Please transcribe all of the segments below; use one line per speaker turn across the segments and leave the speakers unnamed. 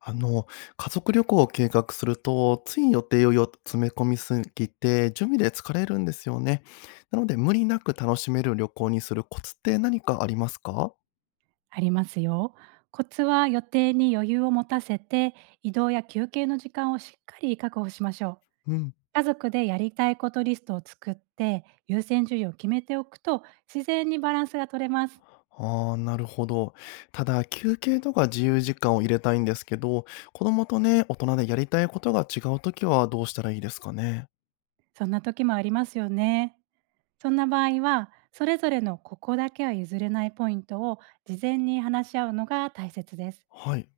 あの、家族旅行を計画すると、つい予定をよ詰め込みすぎて、準備で疲れるんですよね。なので、無理なく楽しめる旅行にするコツって何かありますか？
ありますよ。コツは予定に余裕を持たせて、移動や休憩の時間をしっかり確保しましょう。
うん。
家族でやりたいことリストを作って、優先順位を決めておくと、自然にバランスが取れます。
ああ、なるほど。ただ、休憩とか自由時間を入れたいんですけど、子供とね、大人でやりたいことが違うときはどうしたらいいですかね。
そんな時もありますよね。そんな場合は、それぞれのここだけは譲れないポイントを事前に話し合うのが大切です。
はい。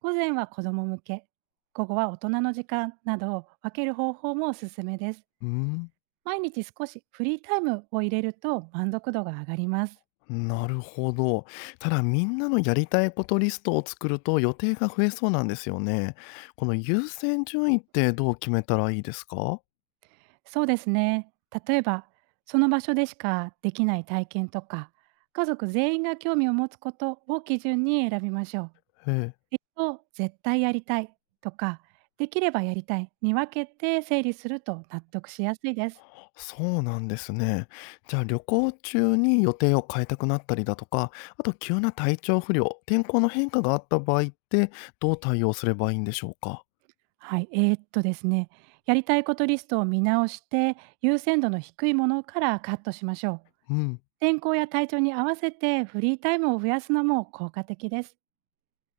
午前は子ども向け、午後は大人の時間などを分ける方法もおすすめです。
うーん。
毎日少しフリータイムを入れると満足度が上がります。
なるほど。ただみんなのやりたいことリストを作ると予定が増えそうなんですよね。この優先順位ってどう決めたらいいですか？
そうですね。例えば、その場所でしかできない体験とか、家族全員が興味を持つことを基準に選びましょう。
へえ。
一と絶対やりたいとか、できればやりたいに分けて整理すると納得しやすいです。
そうなんですね。じゃあ旅行中に予定を変えたくなったりだとか、あと急な体調不良、天候の変化があった場合ってどう対応すればいいんでしょうか？
はい、ですね、やりたいことリストを見直して、優先度の低いものからカットしましょう。
うん。
天候や体調に合わせてフリータイムを増やすのも効果的です。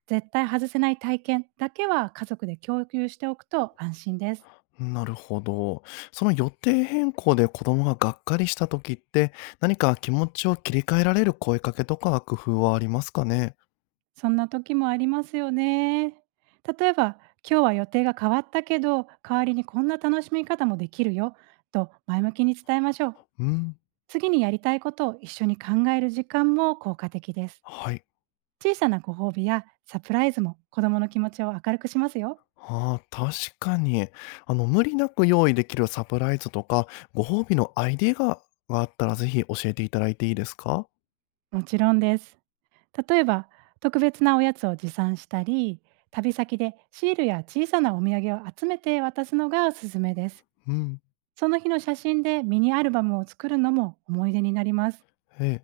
絶対外せない体験だけは家族で共有しておくと安心です。
なるほど。その予定変更で子供ががっかりした時って、何か気持ちを切り替えられる声かけとか工夫はありますかね？
そんな時もありますよね。例えば、今日は予定が変わったけど、代わりにこんな楽しみ方もできるよと前向きに伝えましょう。
うん、
次にやりたいことを一緒に考える時間も効果的です。
はい。
小さなご褒美やサプライズも子供の気持ちを明るくしますよ。
ああ、確かに。あの、無理なく用意できるサプライズとか、ご褒美のアイデアがあったら、ぜひ教えていただいていいですか？
もちろんです。例えば、特別なおやつを持参したり、旅先でシールや小さなお土産を集めて渡すのがおすすめです。
うん、
その日の写真でミニアルバムを作るのも思い出になります。
ええ。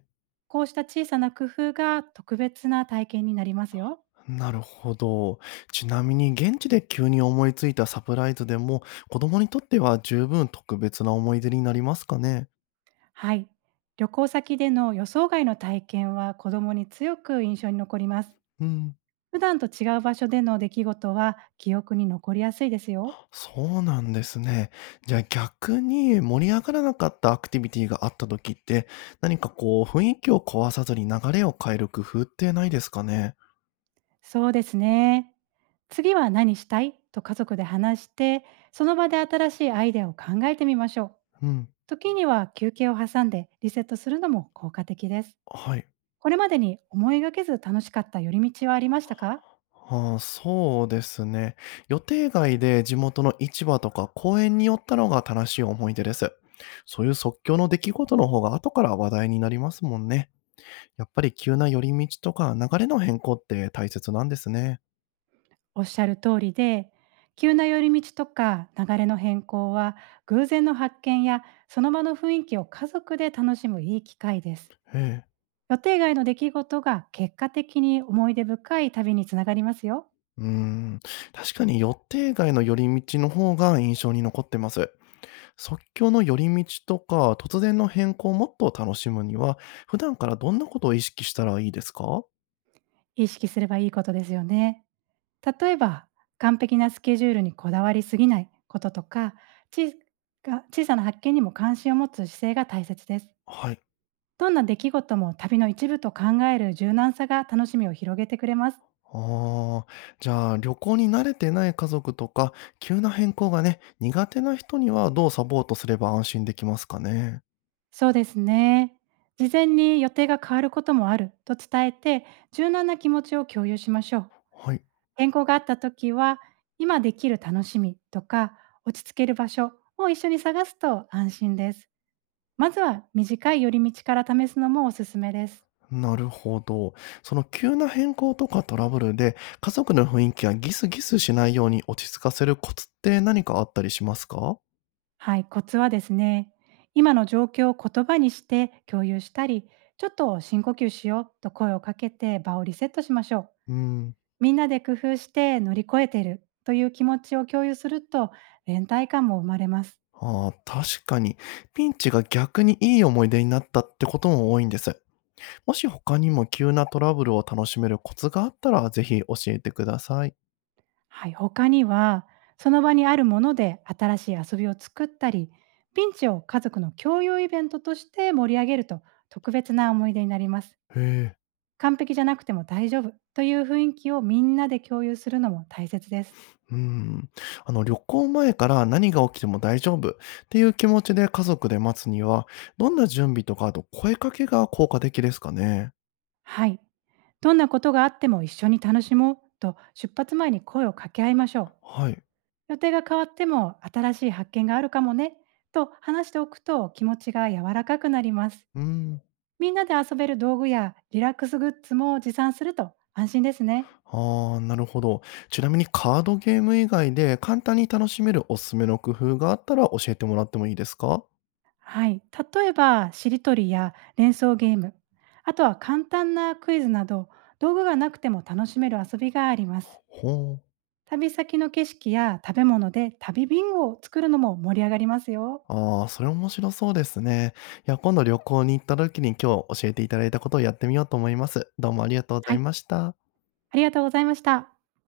こうした小さな工夫が特別な体験になりますよ。
なるほど。ちなみに現地で急に思いついたサプライズでも、子供にとっては十分特別な思い出になりますかね？
はい。旅行先での予想外の体験は子供に強く印象に残ります。
うん。
普段と違う場所での出来事は記憶に残りやすいですよ。
そうなんですね。じゃあ逆に盛り上がらなかったアクティビティがあった時って、何かこう雰囲気を壊さずに流れを変える工夫ってないですかね？
そうですね。次は何したいと家族で話して、その場で新しいアイデアを考えてみましょう。
うん。
時には休憩を挟んでリセットするのも効果的です。
はい。
これまでに思いがけず楽しかった寄り道はありましたか？
ああ、そうですね。予定外で地元の市場とか公園に寄ったのが正しい思い出です。そういう即興の出来事の方が後から話題になりますもんね。やっぱり急な寄り道とか流れの変更って大切なんですね。
おっしゃる通りで、急な寄り道とか流れの変更は偶然の発見やその場の雰囲気を家族で楽しむいい機会です。
ええ。
予定外の出来事が結果的に思い出深い旅につながりますよ。
うーん、確かに予定外の寄り道の方が印象に残ってます。即興の寄り道とか、突然の変更をもっと楽しむには、普段からどんなことを意識したらいいですか？
意識すればいいことですよね。例えば、完璧なスケジュールにこだわりすぎないこととか、ち小さな発見にも関心を持つ姿勢が大切です。
はい。
どんな出来事も旅の一部と考える柔軟さが楽しみを広げてくれます。
ああ、じゃあ旅行に慣れてない家族とか、急な変更がね、苦手な人にはどうサポートすれば安心できますかね。
そうですね。事前に予定が変わることもあると伝えて、柔軟な気持ちを共有しましょう。
はい。
変更があった時は、今できる楽しみとか、落ち着ける場所を一緒に探すと安心です。まずは短い寄り道から試すのもおすすめです。
なるほど。その急な変更とかトラブルで、家族の雰囲気がギスギスしないように落ち着かせるコツって何かあったりしますか？
はい、コツはですね、今の状況を言葉にして共有したり、ちょっと深呼吸しようと声をかけて場をリセットしましょう。
うん、
みんなで工夫して乗り越えているという気持ちを共有すると連帯感も生まれます。
ああ、確かに。ピンチが逆にいい思い出になったってことも多いんです。もし他にも急なトラブルを楽しめるコツがあったら、ぜひ教えてください。
はい、他にはその場にあるもので新しい遊びを作ったり、ピンチを家族の共有イベントとして盛り上げると特別な思い出になります。
へえ。
完璧じゃなくても大丈夫という雰囲気をみんなで共有するのも大切です。
うん。あの、旅行前から何が起きても大丈夫っていう気持ちで家族で待つには、どんな準備とか、あと声かけが効果的ですかね。
はい。どんなことがあっても一緒に楽しもうと出発前に声を掛け合いましょう。
はい。
予定が変わっても新しい発見があるかもねと話しておくと気持ちが柔らかくなります。
うん。
みんなで遊べる道具やリラックスグッズも持参すると安心ですね。
ああ、なるほど。ちなみにカードゲーム以外で簡単に楽しめるおすすめの工夫があったら教えてもらってもいいですか？
はい。例えば、しりとりや連想ゲーム、あとは簡単なクイズなど道具がなくても楽しめる遊びがあります。
ほう。
旅先の景色や食べ物で旅ビンゴを作るのも盛り上がりますよ。
ああ、それ面白そうですね。いや、今度旅行に行った時に今日教えていただいたことをやってみようと思います。どうもありがとうござ
は
い
い、
ました。
ありがとうございました。